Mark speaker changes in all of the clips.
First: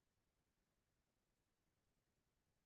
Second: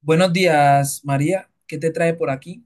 Speaker 1: Buenos días, María. ¿Qué te trae por aquí?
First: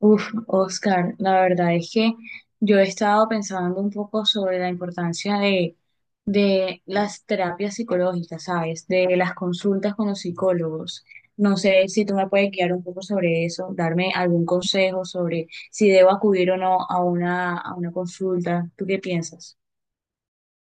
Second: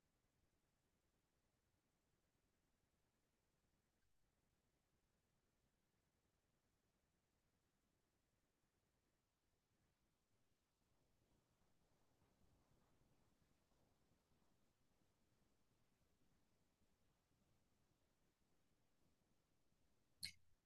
Speaker 2: Oscar, la verdad es que yo he estado pensando un poco sobre la importancia de las terapias psicológicas, ¿sabes? De las consultas con los psicólogos. No sé si tú me puedes guiar un poco sobre eso, darme algún consejo sobre si debo acudir o no a una consulta. ¿Tú qué piensas?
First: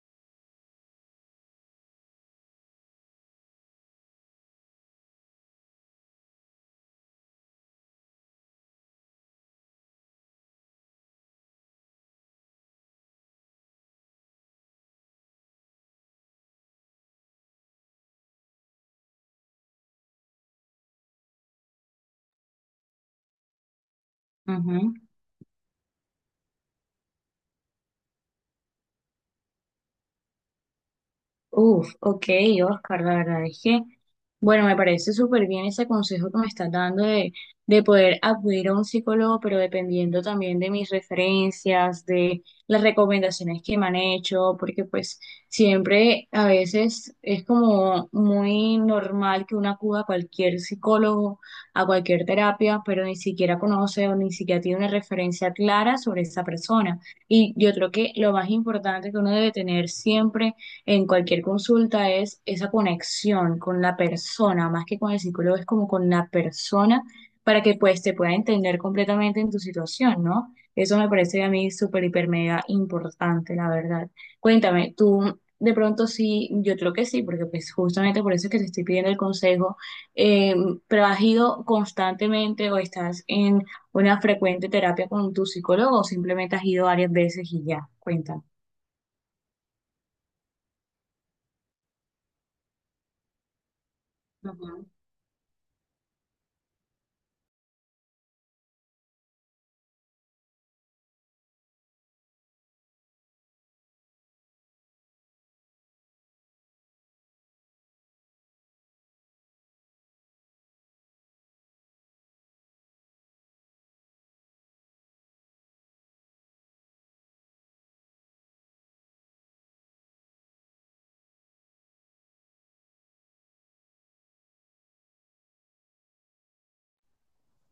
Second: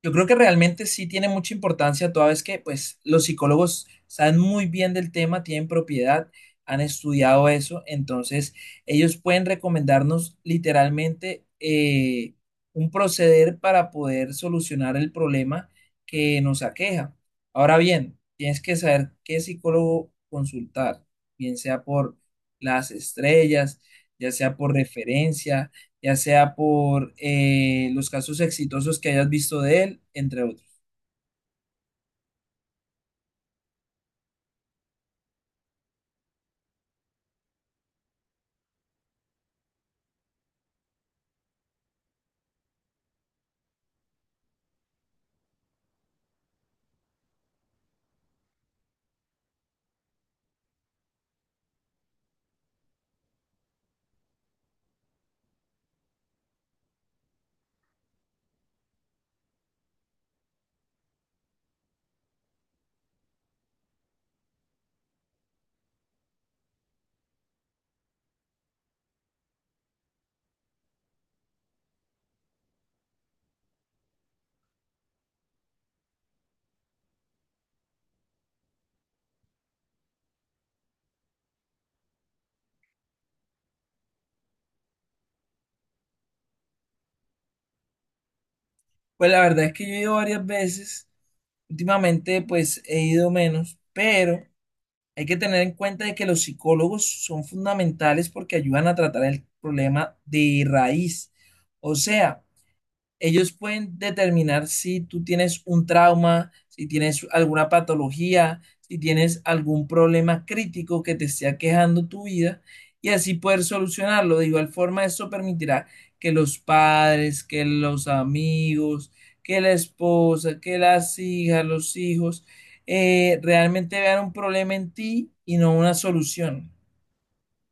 Speaker 1: Yo creo que realmente sí tiene mucha importancia, toda vez que pues los psicólogos saben muy bien del tema, tienen propiedad, han estudiado eso, entonces ellos pueden recomendarnos literalmente un proceder para poder solucionar el problema que nos aqueja. Ahora bien, tienes que saber qué psicólogo consultar, bien sea por las estrellas, ya sea por referencia, ya sea por los casos exitosos que hayas visto de él, entre otros.
Speaker 2: Uf, ok, Oscar, la verdad es que, bueno, me parece súper bien ese consejo que me estás dando de poder acudir a un psicólogo, pero dependiendo también de mis referencias, de las recomendaciones que me han hecho, porque pues siempre a veces es como muy normal que uno acuda a cualquier psicólogo, a cualquier terapia, pero ni siquiera conoce o ni siquiera tiene una referencia clara sobre esa persona. Y yo creo que lo más importante que uno debe tener siempre en cualquier consulta es esa conexión con la persona, más que con el psicólogo, es como con la persona para que pues te pueda entender completamente en tu situación, ¿no? Eso me parece a mí súper, hiper, mega importante, la verdad. Cuéntame, tú de pronto sí, yo creo que sí, porque pues justamente por eso es que te estoy pidiendo el consejo, eh, pero has ido constantemente o estás en una frecuente terapia con tu psicólogo o simplemente has ido varias veces y ya, cuéntame.
Speaker 1: Pues la verdad es que yo he ido varias veces, últimamente pues he ido menos, pero hay que tener en cuenta de que los psicólogos son fundamentales porque ayudan a tratar el problema de raíz. O sea, ellos pueden determinar si tú tienes un trauma, si tienes alguna patología, si tienes algún problema crítico que te esté aquejando tu vida, y así poder solucionarlo. De igual forma, eso permitirá que los padres, que los amigos, que la esposa, que las hijas, los hijos, realmente vean un problema en ti y no una solución.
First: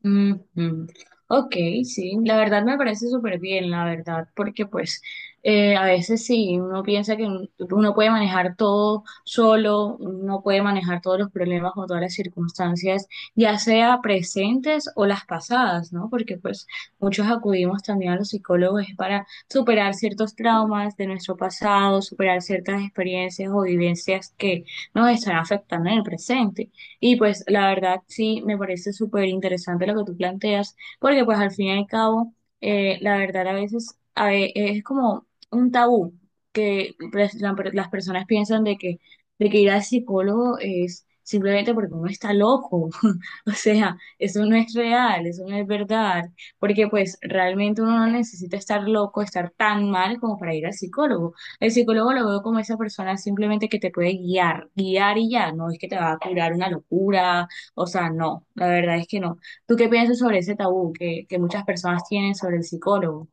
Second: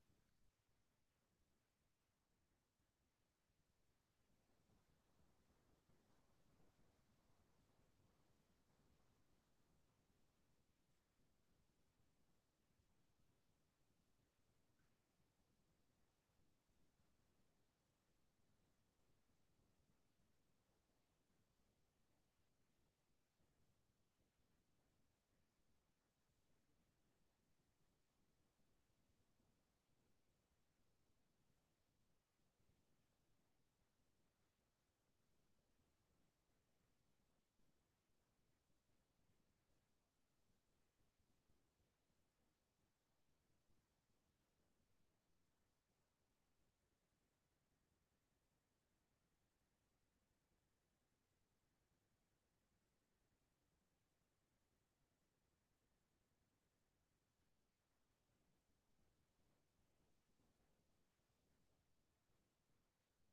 Speaker 2: Ujú. Ok, sí, la verdad me parece súper bien, la verdad, porque pues a veces sí, uno piensa que uno puede manejar todo solo, uno puede manejar todos los problemas o todas las circunstancias, ya sea presentes o las pasadas, ¿no? Porque pues muchos acudimos también a los psicólogos es para superar ciertos traumas de nuestro pasado, superar ciertas experiencias o vivencias que nos están afectando en el presente. Y pues la verdad sí, me parece súper interesante lo que tú planteas, porque pues al fin y al cabo, la verdad a veces es como un tabú que pues, las personas piensan de que ir al psicólogo es simplemente porque uno está loco. O sea, eso no es real, eso no es verdad, porque pues realmente uno no necesita estar loco, estar tan mal como para ir al psicólogo. El psicólogo lo veo como esa persona simplemente que te puede guiar, guiar y ya, no es que te va a curar una locura, o sea, no, la verdad es que no. ¿Tú qué piensas sobre ese tabú que muchas personas tienen sobre el psicólogo?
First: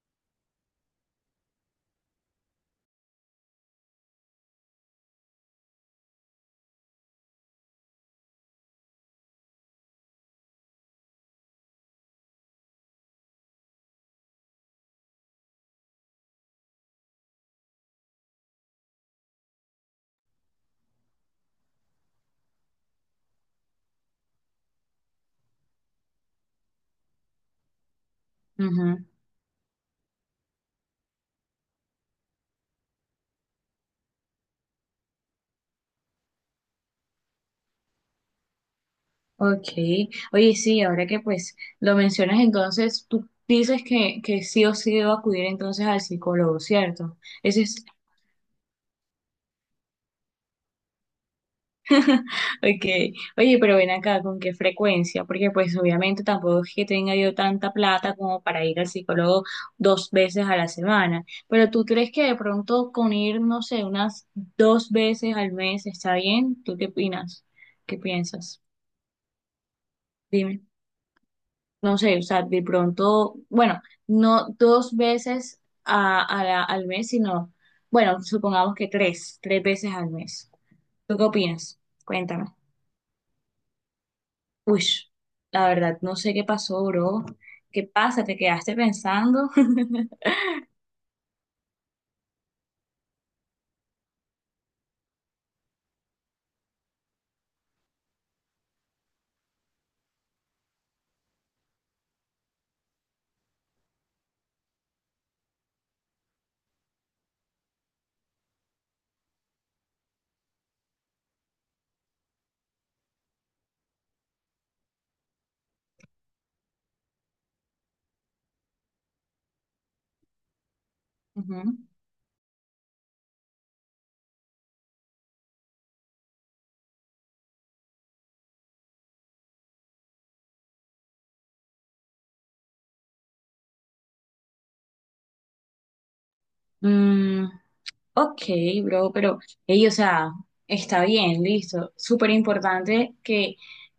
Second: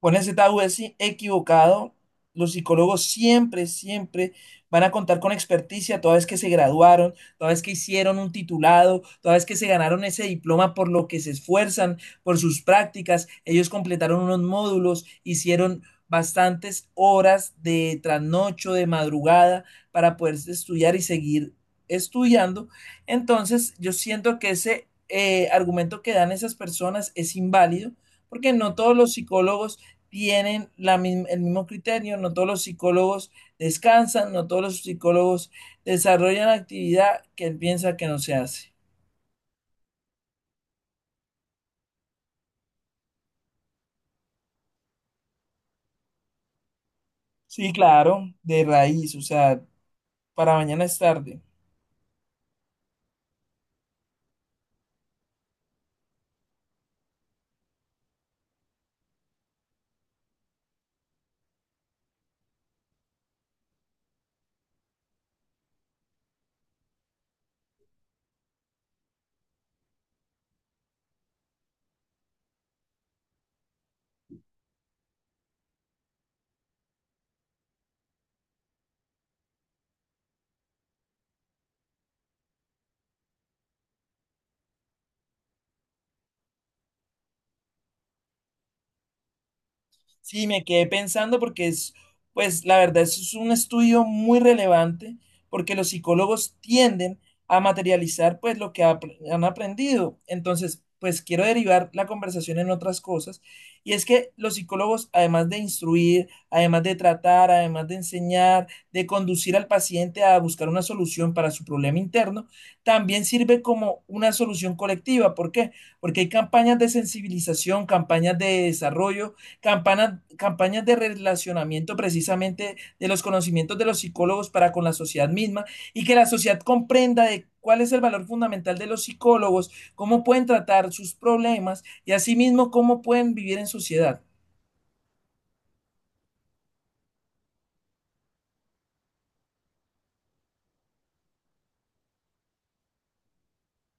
Speaker 1: Con ese tabú es equivocado. Los psicólogos siempre, siempre van a contar con experticia toda vez que se graduaron, toda vez que hicieron un titulado, toda vez que se ganaron ese diploma por lo que se esfuerzan, por sus prácticas. Ellos completaron unos módulos, hicieron bastantes horas de trasnocho, de madrugada, para poder estudiar y seguir estudiando. Entonces, yo siento que ese argumento que dan esas personas es inválido, porque no todos
Speaker 2: Ujú.
Speaker 1: los psicólogos tienen la misma, el mismo criterio, no todos los psicólogos descansan, no todos los psicólogos desarrollan actividad que él piensa que no se hace.
Speaker 2: Ok, oye, sí, ahora que pues lo mencionas, entonces tú dices que sí o sí debo acudir entonces al psicólogo, ¿cierto? Ese
Speaker 1: Sí,
Speaker 2: es.
Speaker 1: claro, de raíz, o sea, para mañana es tarde.
Speaker 2: Okay. Oye, pero ven acá, ¿con qué frecuencia? Porque pues obviamente tampoco es que tenga yo tanta plata como para ir al psicólogo dos veces a la semana. Pero ¿tú crees que de pronto con ir, no sé, unas dos veces al mes está bien? ¿Tú qué opinas? ¿Qué piensas? Dime. No sé, o sea, de pronto, bueno, no dos veces al mes, sino, bueno, supongamos que tres veces al mes. ¿Tú qué opinas? Cuéntame. Uy, la verdad, no sé qué pasó, bro. ¿Qué pasa? ¿Te quedaste pensando?
Speaker 1: Sí, me quedé pensando porque es, pues la verdad, eso es un estudio muy relevante porque los psicólogos tienden a materializar pues han aprendido. Entonces, pues quiero derivar la conversación en otras cosas, y es que los psicólogos, además de instruir, además de tratar, además de enseñar, de conducir al paciente a buscar una solución para su problema interno, también sirve como una solución colectiva. ¿Por qué? Porque hay campañas de sensibilización, campañas de desarrollo, campañas de
Speaker 2: Ujú.
Speaker 1: relacionamiento precisamente de los conocimientos de los psicólogos para con la sociedad misma, y que la sociedad comprenda de cuál es el valor fundamental de los psicólogos, cómo pueden tratar sus problemas y asimismo cómo pueden vivir en sociedad.
Speaker 2: Mm, ok, bro, pero, ey, o sea, está bien, listo. Súper importante que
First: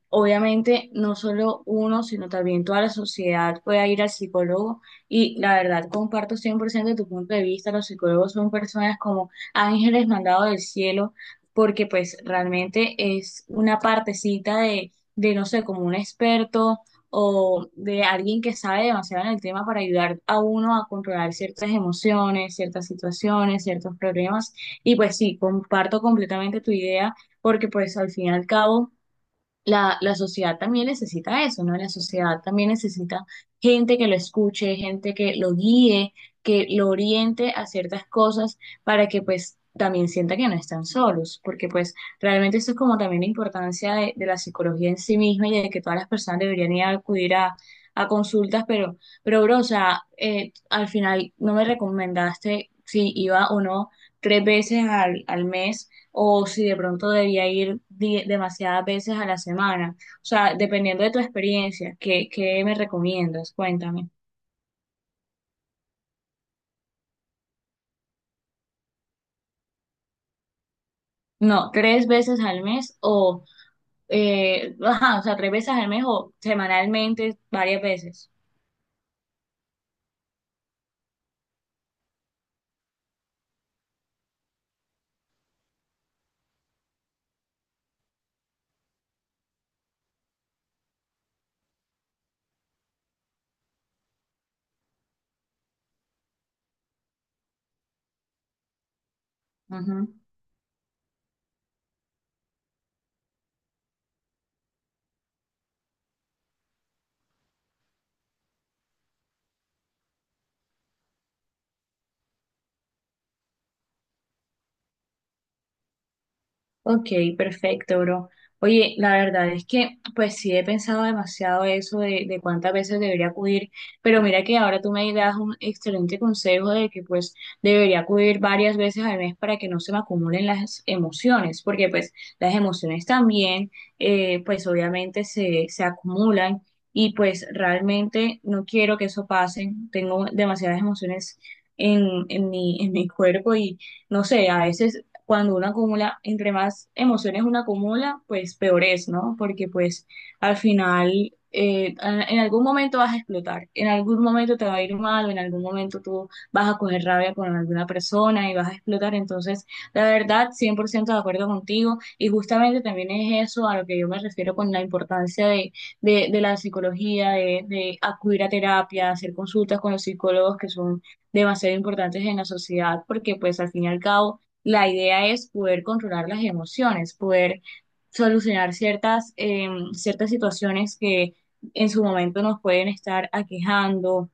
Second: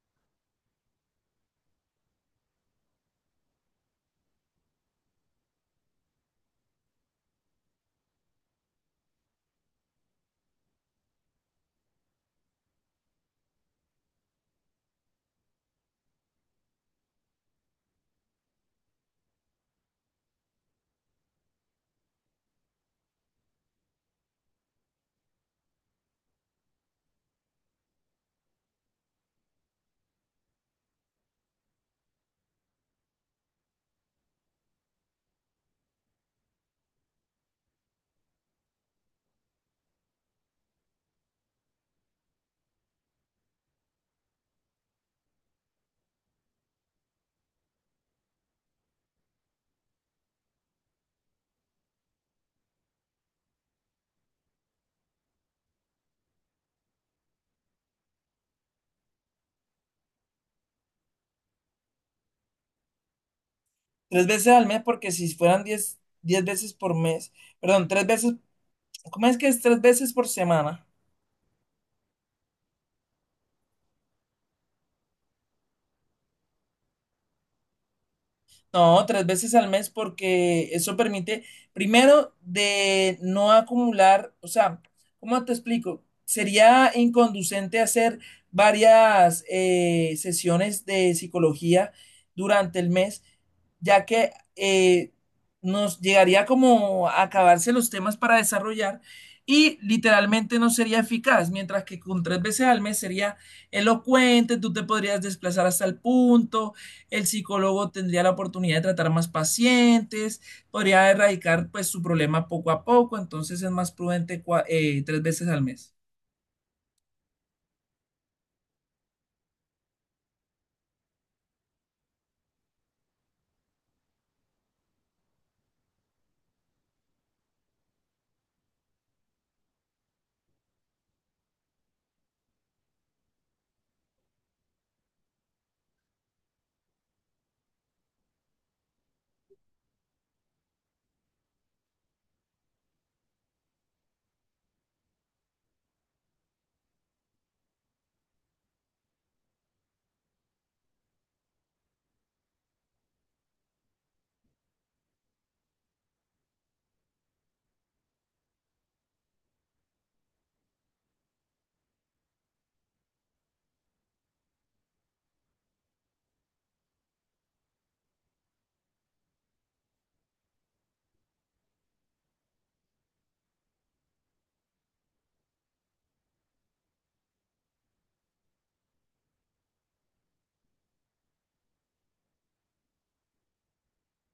Speaker 2: obviamente no solo uno, sino también toda la sociedad pueda ir al psicólogo. Y la verdad, comparto 100% tu punto de vista. Los psicólogos son personas como ángeles mandados del cielo, porque pues realmente es una partecita de no sé, como un experto o de alguien que sabe demasiado en el tema para ayudar a uno a controlar ciertas emociones, ciertas situaciones, ciertos problemas. Y pues sí, comparto completamente tu idea porque pues al fin y al cabo la sociedad también necesita eso, ¿no? La sociedad también necesita gente que lo escuche, gente que lo guíe, que lo oriente a ciertas cosas para que pues también sienta que no están solos, porque pues realmente eso es como también la importancia de la psicología en sí misma y de que todas las personas deberían ir a acudir a consultas, pero bro, o sea, al final no me recomendaste si iba o no tres veces al mes o si de pronto debía ir demasiadas veces a la semana. O sea, dependiendo de tu experiencia, ¿qué me recomiendas? Cuéntame.
Speaker 1: Tres veces al mes, porque si fueran 10, 10 veces por mes, perdón, tres veces, ¿cómo es que es tres veces por semana?
Speaker 2: No, tres veces al mes o, ajá, o sea, tres veces al mes o semanalmente varias veces.
Speaker 1: No, tres veces al mes porque eso permite, primero, de no acumular, o sea, ¿cómo te explico? Sería inconducente hacer varias sesiones de psicología durante el mes, ya que nos llegaría como a acabarse los temas para desarrollar y
Speaker 2: Ujú.
Speaker 1: literalmente no sería eficaz, mientras que con tres veces al mes sería elocuente, tú te podrías desplazar hasta el punto, el psicólogo tendría la oportunidad de tratar más pacientes, podría erradicar pues su problema poco a poco, entonces es más prudente tres veces al mes.
Speaker 2: Ok, perfecto, bro. Oye, la verdad es que, pues sí he pensado demasiado eso de cuántas veces debería acudir, pero mira que ahora tú me das un excelente consejo de que pues debería acudir varias veces al mes para que no se me acumulen las emociones, porque pues las emociones también, pues obviamente se acumulan y pues realmente no quiero que eso pase. Tengo demasiadas emociones en mi cuerpo y no sé, a veces cuando uno acumula, entre más emociones uno acumula, pues peor es, ¿no? Porque pues al final en algún momento vas a explotar, en algún momento te va a ir mal, o en algún momento tú vas a coger rabia con alguna persona y vas a explotar. Entonces, la verdad, 100% de acuerdo contigo y justamente también es eso a lo que yo me refiero con la importancia de la psicología, de acudir a terapia, hacer consultas con los psicólogos que son demasiado importantes en la sociedad, porque pues al fin y al cabo la idea es poder controlar las emociones, poder solucionar ciertas, em, ciertas situaciones que en su momento nos pueden estar aquejando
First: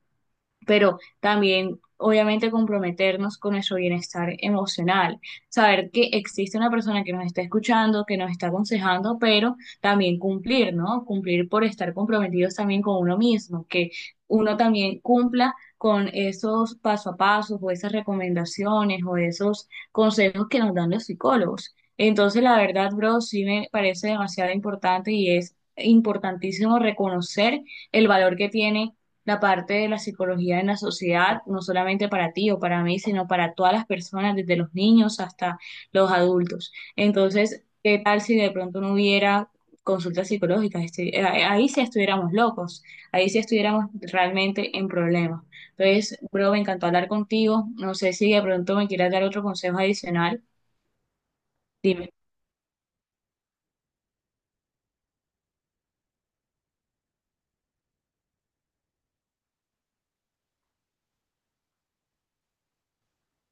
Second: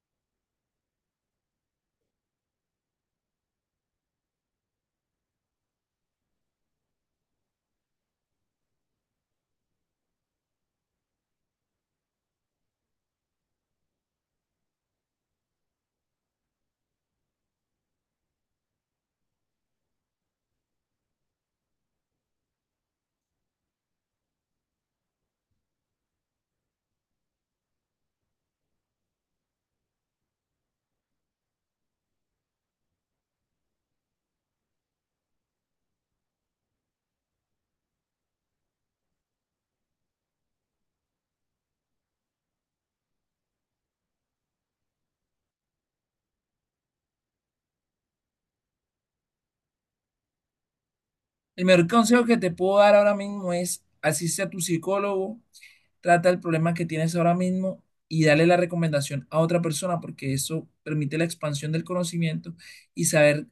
Speaker 2: pero también obviamente comprometernos con nuestro bienestar emocional, saber que existe una persona que nos está escuchando, que nos está aconsejando, pero también cumplir, ¿no? Cumplir por estar comprometidos también con uno mismo, que uno también cumpla con esos paso a paso o esas recomendaciones o esos consejos que nos dan los psicólogos. Entonces, la verdad, bro, sí me parece demasiado importante y es importantísimo reconocer el valor que tiene la parte de la psicología en la sociedad, no solamente para ti o para mí, sino para todas las personas, desde los niños hasta los adultos. Entonces, ¿qué tal si de pronto no hubiera consultas psicológicas? Ahí sí estuviéramos locos, ahí sí estuviéramos realmente en problemas. Entonces, bro, me encantó hablar contigo. No sé si de pronto me quieras dar otro consejo adicional.
Speaker 1: El mejor
Speaker 2: Dime.
Speaker 1: consejo que te puedo dar ahora mismo es asiste a tu psicólogo, trata el problema que tienes ahora mismo y dale la recomendación a otra persona porque eso permite la expansión del conocimiento y saber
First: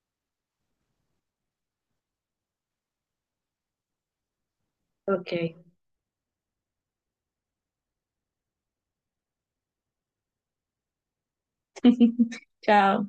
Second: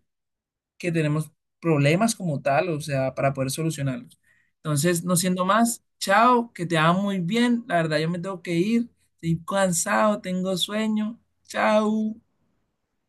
Speaker 1: que tenemos problemas como tal, o sea, para poder solucionarlos. Entonces, no
Speaker 2: Ok,
Speaker 1: siendo más, chao, que te va muy bien. La verdad, yo me tengo que ir, estoy cansado, tengo sueño. Chao.
Speaker 2: chao.